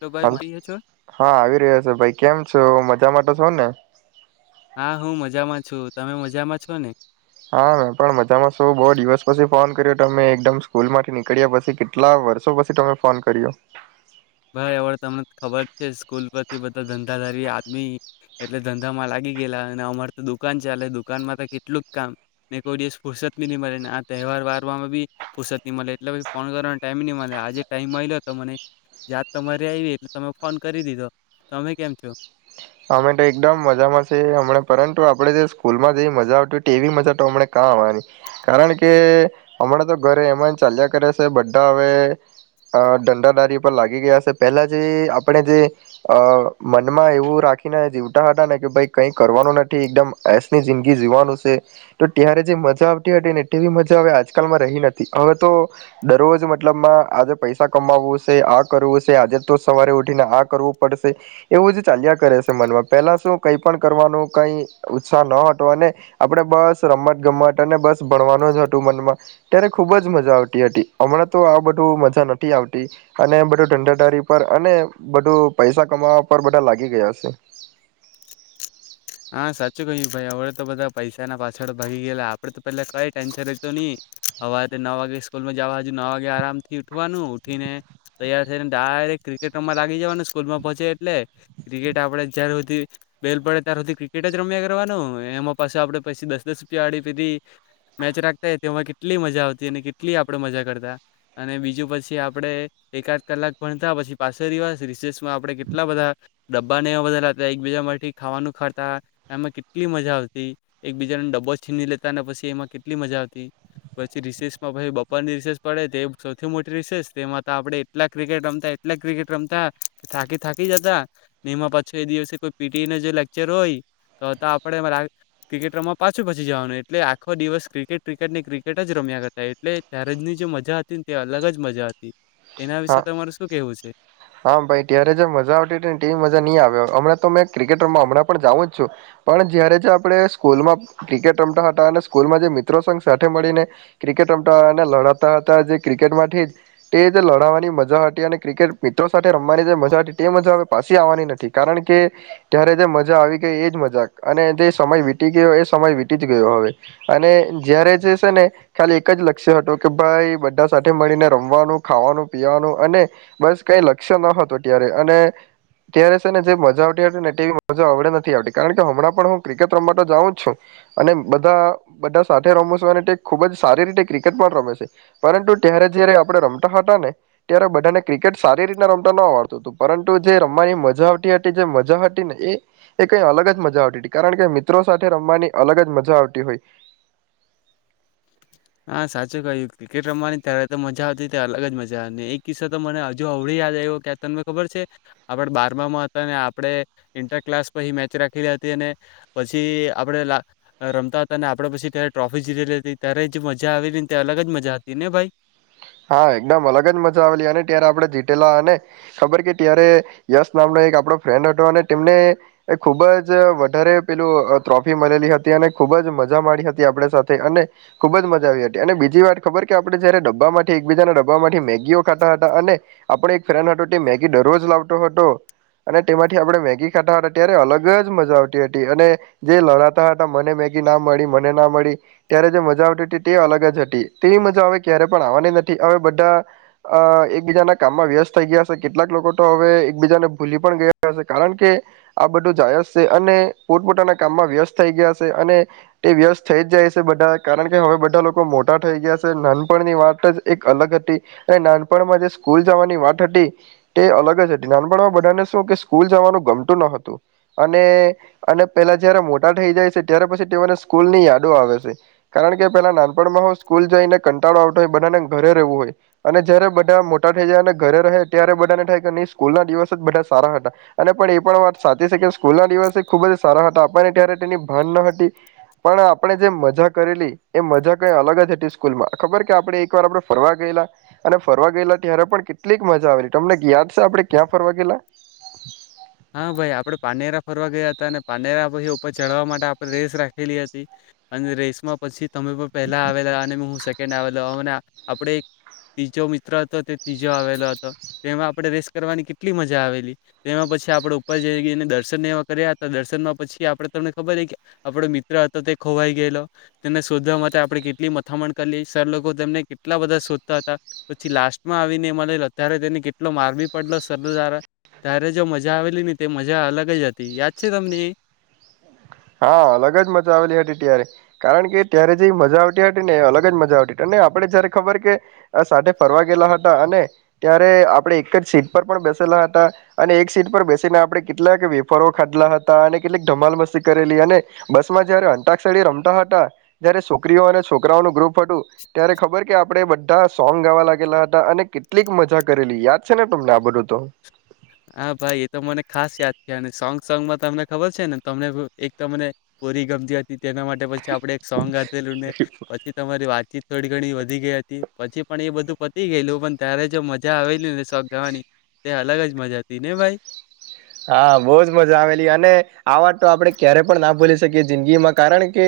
Hello હ ભાઈ મળી છો હા આવી રહ્યો છે ભાઈ કેમ છો મજ મજામાં તો છો ને? હા હું મજામાં છું તમે મજામાં છો ને? હા મેં પણ મજામાં શું બહુ દિવસ પછી ફોન કર્યો તમે એકદમ સ્કૂલમાંથી નીકળ્યા પછી કેટલા વર્ષો પછી તમે ફોન કર્યો. હ તમને ખબર છે સ્કૂલ પરથી બધા ધંધા ધારી આદમી એટલે ધંધામાં લાગી ગયેલા અને અમારે તો દુકાન છેાલે દુકાનમાં તો કેટલું જ કામ ને કોઈ દિવસ ફુરસત બી નહી મળેને આ તહેવાર વારમાં બી ફુરસત નહી મળે એટલેી ફોન કરવાનો ટાઈમ નહી મળે આજે ટાઈઇમ મળ્યો તો મને યાદ તમારે આવી એટલે તમે ફોન કરી દીધો તમે કેમ છો? અમે તો એકદમ મજામાં છે હમણાં પરંતુ આપણેે જે સ્કૂલમાં જેવી મજા આવતી હોય ટીવી મજા તો હમણા કાં આવવાની કારણ કે હમણાં તો ઘરે એમ જ ચાલ્યા કરે છે બધા હવે ધંધાદારી પર લાગી ગયા છે પેલા જે આપણે જે અ મનમાં એવું રા ખીને જીવતા હતા ને કે ભાઈ કઈક કરવાનું નથી એકદમ એસની જિંદગી જીવવાનું છે તો ત્યારે જે મજા આવતી હતી ને તેવી મજા હવે આજકાલમાં રહી નથી હવે તો દરરોજ મતલબમાં આજે પૈસા કમાવવું શે આ કરવું શે આજે તો સવારે ઉઠીને આ કરવું પડશે એવું જ ચાલ્યા કરે. મન માં પહેલા શું કઈ પણ કરવાનું કઈ ઉત્સાહ ન હતો અને આપણે બસ રમત ગમત અને બસ ભણવાનું જ હતું મનમાં ત્યારે ખુબ જ મજા આવતી હતી હમણાં તો આ બધું મજા નથી આવતી અને બધું ઢંઢાદારી પર અને બધું પૈસા કમાવા પર બધા લાગી ગયા છે. હા સાચું કહ્યું ભાઈ હવે તો બધા પૈસા ના પાછળ ભાગી ગયેલા આપડે તો પેલા કઈ ટેન્શન જ તો ની હવારે નવ વાગે સ્કૂલમાં જવા હજુ ન વાગે આરામ થી ઉઠવાનું ઉઠીને તૈયાર થઈને ડાયરેક ક્રિકેટમાં લાગી જવાનું સ્કૂલમાં પહોંચે એટલે ક્રિકેટ આપડે જ્યારે સુધી બેલ પડે ત્યાં સુધી ક્રિકેટ જ રમ્યા કરવાનું એમાં પાછ આપડે પી દસ દસ રૂપિયા આડી પીધી મેચ રાખતા તેમાં કેટલી મજા આવતી અને કેટલી આપડે મજા કરતા અને બીજું પછી આપડે એકાદ કલાક ભણતા પછી પાછળ રીવા રિસેસમાં આપણે કેટલા બધા ડબ્બા ને એવા બધા એકબીજા માટેથી ખાવાનું ખાતા એમાં કેટલી મજા આવતી એક બીજાને ડબ્બો છીની લેતા ને પછી એમાં કેટલી મજા આવતી પછી રીસેસમાં પછી બપોર ની રીસેસ પડે તે એ સૌથી મોટી રિસેસ એમાં આપણે એટલા ક્રિકેટ રમતા એટલા ક્રિકેટ રમતા થાકી થાકી જતા ને એમાં પાછો એ દિવસે કોઈ પીટીને જો લેક વચે રોય તો તો આપડે [unintelligible] ક્રિકેટ રમવા પાછું પછી જવાનું એટલે આખો દિવસ ક્રિકેટ ક્રિકેટ ને ક્રિકેટ જ રમ્યા કરતા એટલે ત્યારે જની જે મજા હતી ને તે અલગ જ મજા હતી. એના હા વિશે તમારે શું કેવું છે હા ભાઈ ત્યારે જે મજા આવતી તી ને તેવી મજા ની આવ હમણાં તો મેં ક્રિકેટ રમવા હમણાં પણ જાઉું જ છું, પણ જ્યારે જે આપણે સ્કૂલમાં ક્રિકેટ રમતા હતા અને સ્કૂલમાં જે મિત્રો સંઘ સાથે મળીને, ક્રિકેટ રમતા અને લડતા હતા જે ક્રિકેટમાંથી જ, તે જ લડાવા મજા હતી અને ક્રિકેટ મિત્રો સાથે રમવાની જે મજા હતી તે મજા પાછી આવવાની નથી કારણ કે, ત્યારે જે મજા આવી ગઈ એજ મજા અને જે સમય વીતી ગયો એ સમય વીતી જ ગયો હવે, અને જયારે જે શે ને, ખાલી એક જ લક્ષ્ય હતો કે ભાઈ બધા સાથે મળીને રમવાનું, ખાવાનું પીવાનું અને, બસ કઈ લક્ષ્ય ન હતું ત્યારે અને, ત્યારે છે ને જે મજા આવતી હતી ને તેવી મજા આવડે નથી આવતી કારણ કે હમણાં પણ હું ક્રિકેટ રમવા તો જાઉં જ છું, અને બધા બધા સાથે રમું છું અને ખૂબ જ સારી રીતે ક્રિકેટ પણ રમે છે, પરંતુ ત્યારે જયારે આપણે રમતા હતા ને. ત્યારે બધાને ક્રિકેટ સારી રીતને રમતા ન આવડતું હતું પરંતુ જે રમવાની મજા આવતી હતી જે મજા હતી ને એ, કઈ અલગ જ મજા આવતી હતી કારણ કે મિત્રો સાથે રમવાની અલગ જ મજા આવતી હોય. હા સાચું કહ્યું ક્રિકેટ રમવાની ત્યારે તો મજા આવતી ત્યારે અલગ જ મજા ને એક કિસ્સો તો મને હજુ અવળી યાદ આવ્યો કે તમને ખબર છે, આપણે બારમામાં હતા ને આપણે ઇન્ટર ક્લાસ પછી મેચ રાખેલી હતી અને, પછી આપડે રમતા હતા અને આપડે પછી ત્યારે ટ્રોફી જીતેલી હતી ત્યારે જ મજા આવેલી તે અલગ જ મજા હતી ને ભાઈ. હા એકદમ અલગ જ મજા આવેલી અને ત્યારે આપણે જીતેલા અને, ખબર કે ત્યારે યશ નામનો એક આપડો ફ્રેન્ડ હતો અને તેમને, ખુબ જ વધારે પેલું ટ્રોફી મળેલી હતી અને ખૂબ જ મજા માડી હતી આપડ સાથે અને ખુબ જ મજા આવી હતી અને, બીજી વાત ખબર કે આપણે જયારે ડબ્બા મા એકબીજાના ડબ્બામાંથી મેગીઓ ખાતા હતા અને આપણે એક ફ્રેન્ડ હતો તે મેગી દરરોજ લાવતો હતો અને તેમાંથી આપણે મેગી ખાતા હતા ત્યારે અલગ જ મજા આવતી હતી અને જે લડાતા હતા મને મેગી ના મળી મને ના મળી ત્યારે જે મજા આવતી હતી તે અલગ જ હતી તેવી મજા આવે ક્યારે પણ આવવાની ન હવે બધા, અ એકબીજાના કામમાં વ્યસ્ત થઈ ગયા છે કેટલાક લોકો તો હવે એકબીજાને ભૂલી પણ ગયા છે કારણ કે, આ બધું જાયસે અને પોતપોતાના કામમાં વ્યસ્ત થઈ ગયા શે અને, તે વ્યસ્ત થઈ જ જાય છે બધા કારણ કે હવે બધા લોકો મોટા થઈ ગયા છે નાનપણની વાત જ એક અલગ હતી, અને નાનપણમાં જે સ્કૂલ જવાની વાત હતી, તે અલગ જ હતી નાનપણમાં બધાને શું કે સ્કૂલ જવાનું ગમતું ન હતું, અને અને પહેલા જયારે મોટા થઈ જાય છે ત્યારે પછી તેઓને સ્કૂલ ની યાદો આવે છે કારણ કે પહેલા નાનપણમાં હો સ્કૂલ જઈને કંટાળો આવતો હોય બધાને ઘરે રહેવું હોય, અને જયારે બધા મોટા થઈ જાય અને ઘરે રહે ત્યારે બધાને થાય કે નહીં સ્કૂલ ના દિવસ જ બધા સારા હતા, અને પણ એ પણ વાત સાચી છે કે સ્કૂલ ના દિવસ ખુબ જ સારા હતા આપણને ત્યારે તેની ભાન ન હતી, પણ આપણે જે મજા કરેલી એ મજા કઈ અલગ જ હતી સ્કૂલમાં ખબર કે આપણે એક વાર આપડો ફરવા ગયેલા, અને ફરવા ગયેલા ત્યારે પણ કેટલીક મજા આવેલી તમને યાદ શે આપડે ક્યાં ફરવા ગયેલા? હા ભાઈ આપડે પાનેરા ફરવા ગયા હતા અને પાનેરા પછી ઉપર ચઢવા માટે આપણે રેસ રાખેલી હતી, અને રેસમાં પછી તમે પણ પહેલા આવેલા અને હું સેકન્ડ આવેલો અને આ આપડે એક ત્રીજો મિત્ર હતો તે ત્રીજો આવેલો હતો, તેમાં આપણે રેસ કરવાની કેટલી મજા આવેલી, તેમાં પછી આપડે ઉપર જઈએને દર્શન એ કર્યા હતા દર્શનમાં પછી આપડે તમને ખબર છે કે આપડો મિત્ર હતો તે ખોવાઈ ગયેલો તેને શોધવા માટે આપણે કેટલી મથામણ કરલી સર લોકો તેમને કેટલા બધા શોધતા હતા પછી લાસ્ટમાં આવીને એમાં લઈલે ત્યારે તેને કેટલો માર બી પડલો સર દ્વારા ત્યારે જો મ મજા આવેલી ને તે મજા અલગ જ હતી યાદ છે તમને એ? હા અલગ જ મજા આવેલી હતી ત્યારે, કારણ કે ત્યારે જે મજા આવતી હતી ને અલગ જ મજા આવતી હતી અને આપડે જયારે ખબર કે, આ સાથે ફરવા ગયલા હતા અને ત્યારે આપડે એક જ સીટ પર પણ બેસેલા હતા અને એક સીટ પર બેસીને આપણે કેટલાક વેફરો ખાધલા હતા અને કેટલીક ધમાલ મસી કરેલી અને, બસમાં જયારે અંટાક્ષળી રમતા હતા જ્યારે છોકરીઓ અને છોકરાઓનું ગ્રુપ ફટું, ત્યારે ખબર કે આપ આપણે બધા સોંગ ગાવા લાગેલા હતા અને કેટલીક મજા કરેલી યાદ છે ને તમને આ બધું તો? હા ભાઈ એ તો મને ખાસ યાદ છે અને સોંગ સોંગ માં તમને ખબર છે ને તમને અ એક મને પોરી ગમતી હતી. તેના માટે પછી આપડે એક સોંગ ગાધેલુંને, પછી તમારી વાતચીત થોડી ઘણી વધી ગઈ હતી પછી પણ એ બધું પતી ગયેલું પણ ત્યારે જો મજા આવેલી ને શોક ગાવાની એ અલગ જ મજા હતી. તેને ભાઈ હા બહુજ મજા આવેલી અને આ વાત તો આપણે ક્યારે પણ ના ભૂલી શકીએ જિંદગીમાં કારણ કે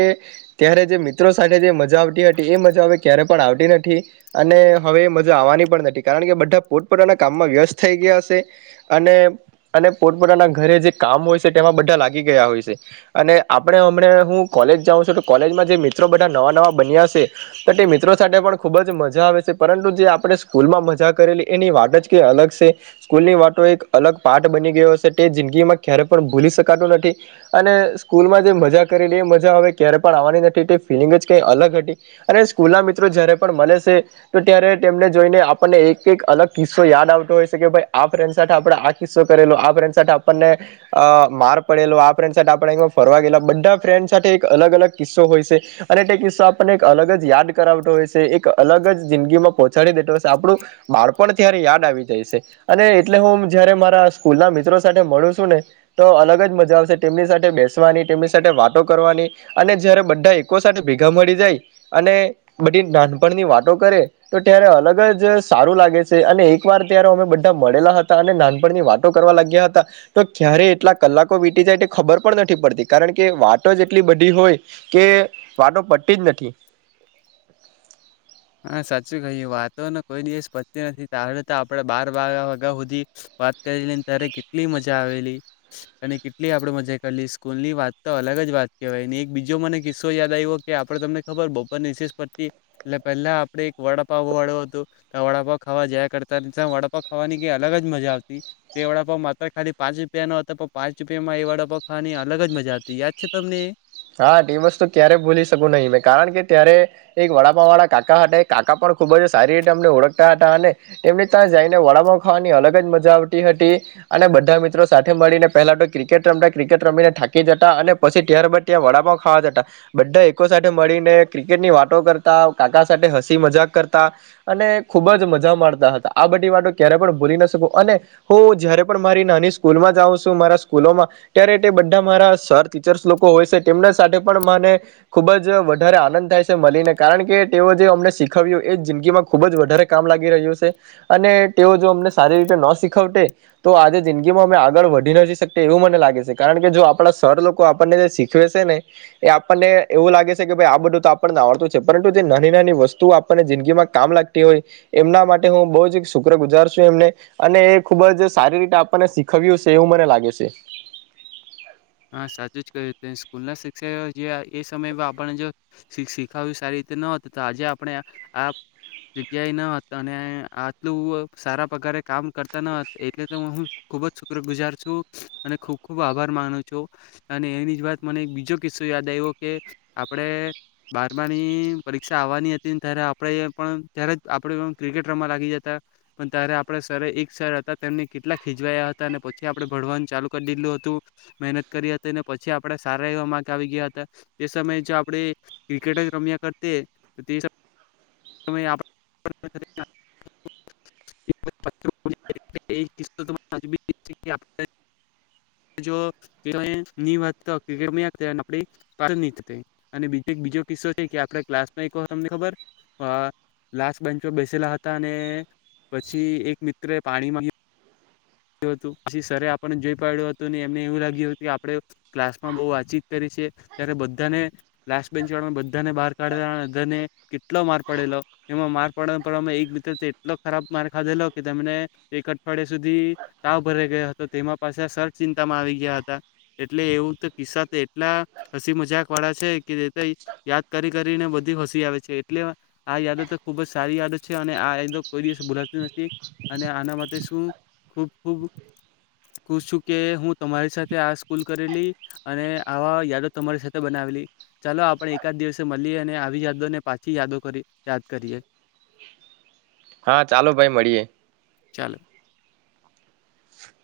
ત્યારે જે મિત્રો સાથે જે મજા આવતી હતી એ મજા હવે ક્યારે પણ આવતી નથી અને હવે એ મજા આવવાની પણ નથી કારણ કે બધા પોતપોતાના કામમાં વ્યસ્ત થઈ ગયા હશે અને અને પોતપોતાના ઘરે જે કામ હોય છે તેમાં બધા લાગી ગયા હોય છે અને આપણે હમણાં હું કોલેજ જાઉં છું તો કોલેજમાં જે મિત્રો બધા નવા નવા બન્યા છે તો તે મિત્રો સાથે પણ ખૂબ જ મજા આવે છે પરંતુ જે આપણે સ્કૂલમાં મજા કરેલી એની વાત જ કં અલગ છે સ્કૂલની વાતો એક અલગ પાર્ટ બની ગયો હશે તે જિંદગીમાં ક્યારે પણ ભૂલી શકાતું નથી અને સ્કૂલમાં જે મજા કરેલી એ મજા હવે ક્યારે પણ આવવાની નથી તે ફિલિંગ જ કઈ અલગ હતી અને સ્કૂલ ના મિત્રો જયારે પણ મળે શે તો ત્યારે તેમને જોઈને આપને એક એક અલગ કિસ્સો યાદ આવતો હોય છે કે ભઈ આ ફ્રેન્ડ સાથે આપ કીસ્સો કરેલો આપડે છે ને આપણને અ માર પડેલો આ ફ્રેન્ડ આપ ફરવા ગેલા બધા ફ્રેન્ડ સાથે એક અલગ અલગ કિસ્સો હોય છે અને તે કિસ્સો આપણને એક અલગ જ યાદ કરાવતો હોય છે એક અલગ જ જિંદગી માં પહોંચાડી દેતો હોય છે આપણું બાળપણ ત્યારે યાદ આવી જાય છે અને એટલે હું જયારે મા રા સ્કૂલ ના મિત્રો સાથે મળુ છું ને તો અલગ જ મજા આવશે તેમની સાથે બેસવાની તેમની સાથે વાતો કરવાની અને જયારે બધા એકકો સાથે ભેગા મળી જાય અને બધી નાનપણની વાતો કરે તો ત્યારે અલગ જ સારું લાગે છે અને એક વાર ત્યારે અમે બધા મળેલા હતા અને નાન પણની વાતો કરવા લાગ્યા હતા તો ક્યારે એટલા કલાકો વીતી જાય તે ખબર પણ નથી પડતી કારણ કે વાતો જ એટલી બધી હોય કે વાતો પડતી જ નથી. હા સાચું કહ્યું વાતોને કોઈ દિવસ પતી નથી તારે તો આપડે બાર બાર વાગ્યા સુધી વાત કરીલીને ત્યારે કેટલી મજા આવેલી અને કેટલી આપડે મજા કરેલી સ્કૂલ ની વાત તો અલગ જ વાત કહેવાય એક બીજો મને કિસ્સો યાદ આવ્યો કે આપડે તમને ખબર બપર નિશે પડતી એટ પહેલા આપણે એક વડાપાવ વાળો હતો તો વડાપાવ ખાવા જયા કરતા વડાપઉ ખાવાની કઈ અલગ જ મજા આવતી એ વડાપાવ માત્ર ખાલી પાંચ રૂપિયાનો હતો પણ પાંચ રૂપિયામાં એ વડાપઉ ખાવાની અલગ જ મજા આવતી યાદ છે તમને એ? હા ટીમસ્તુ ક્યારે ભૂલી શકું નહી મેં કારણ કે ત્યારે એક વડાપાવ વાળા કાકા હતા. કાકા પણ ખૂબ જ સારી રીતે અમને ઓળખતા હતા અને તેમની ત્યા જઈને વડાપાવ ખાવાની અલગ જ મજા આવતી હતી અને બધા મિત્રો સાથે મળીને પહેલા તો ક્રિકેટ રમતા ક્રિકેટ રમીને થાકી જતા અને પછી ત્યાર બાદ ત્યાં વડાપાવ ખાવા જતા બધા એકકો સાથે મળીને ક્રિકેટની વાતો કરતા, કાકા સાથે હસી મજાક કરતા અને ખુબ જ મજા માણતા હતા આ બધી વાતો ક્યારે પણ ભૂલી ના શકું અને હું જયારે પણ મારી નાની સ્કૂલમાં જાઉ શું મારા સ્કૂલોમાં ત્યારે તે બધા મારા સર ટીચર્સ લોકો હોય શે. તેમના સાથે પણ મને ખુબ જ વધારે આનંદ થાય છે મલીને કારણ કે તેઓ જે અમને શીખવ્યું એ જિંદગીમાં ખુબ જ વધારે કામ લાગી રહ્યું શે અને તેઓ જો અમને સારી રીતે ન શીખવટે તો આજે જિંદગીમાં અમે આગળ વધી નહિ શકતે એવું મને લાગે છે કારણ કે જો આપણા સર લોકો આપણને શી શીખવે છે ને એ આપણને એવું લાગે છે કે ભાઈ આ બધું તો આપણને આવડતું છે પરંતુ જે નાની નાની વસ્તુ આપણને જિંદગીમાં કામ લાગતી હોય એમના માટે હું બહું જ શુક્ર ગુજારછું એમને અને એ ખૂબ જ સારી રીતે આપણને શીખવ્યું શે એવું મને લાગે શે. હા સાચું જ કહ્યું સ્કૂલ ના શિક્ષકો જે એ સમયમાં આપને જો શીખ શીખાવ્યું સારી રીતે ન હોત તો આજે આપણે આ જગ્યાએ ન હતા અને આટલું સારા પગારે કામ કરતા ન હત એટલે તો હું ખુબ જ શુક્ર ગુજાર છું અને ખુબ ખુબ આભાર માનું અને એની જ વાત મને એક બીજો કિસ્સો યાદ આવ્યો કે આપણે બારમાની પરીક્ષા આવવાની હતી ત્યારે આપણે પણ ત્યારે આપણે ક્રિકેટ રમવા લાગી જતા પણ ત્યારે આપણે સર એક સર હતા તેમને કેટલા ખીજવાયા હતા અને પછી આપણે ભણવાનું ચાલુ કરી દીધલું હતું મહેનત કરી હતી ને પછી આપડે સારા એવા માક આવી ગયા હતા તે સમયે જો આપણે ક્રિકેટ જ રમ્યા કરતે તે હિસાબ [unintelligible] તમે આપ [unintelligible] એજ કિસ્સો તો હજુ બી [unintelligible] જો [unintelligible] એક બીજો કિસ્સો છે કે આપ ક્લાસમાં તમને ખબર લાસ્ટ બેન્ચ પર બેસેલા હતા અને પછી એક મિત્ર પાણી માં પછી સરરે આપણને જોઈ પાડ્યું હતું એમને એવું લાગ્યું હતું આપણે ક્લાસ માં બહુ વાતચીત કરી છે ત્યારે બધાને ક્લાસ બેન્ચ વાળામાં બધાને બહાર કાઢેલા અધરને કેટલો માર પાડેલો એમાં માર પાડવાડવામાં એક મિત્ર એટલો ખરાબ માર ખાધેલો કે તને એક અઠવાડિયા સુધી તાવ ભરા ગયો હતો તેમાં પાછ સર ચિંતામાં આવી ગયા હતા એટલે એવું તો કિસ્સા તો એટલા હસી મજાક વાળા છે કે યાદ કરી કરીને બધી હસી આવે છે એટલે આ યાદો તો ખુબ જ સારી યાદ છે અને આ યાદો કોઈ દિવસ ભોલાતી નથી અને આના માટે શું ખૂબ ખૂબ ખુશ છું કે હું તમારી સાથે આ સ્કૂલ કરેલી અને આવા યાદો તમારી સાથે બનાવેલી ચાલો આપણે એકાદ દિવસે મળીએ અને આવી યાદોને પાછી યાદો કરી યાદ કરીએ. હા ચાલો ભાઈ મળીએે. ચ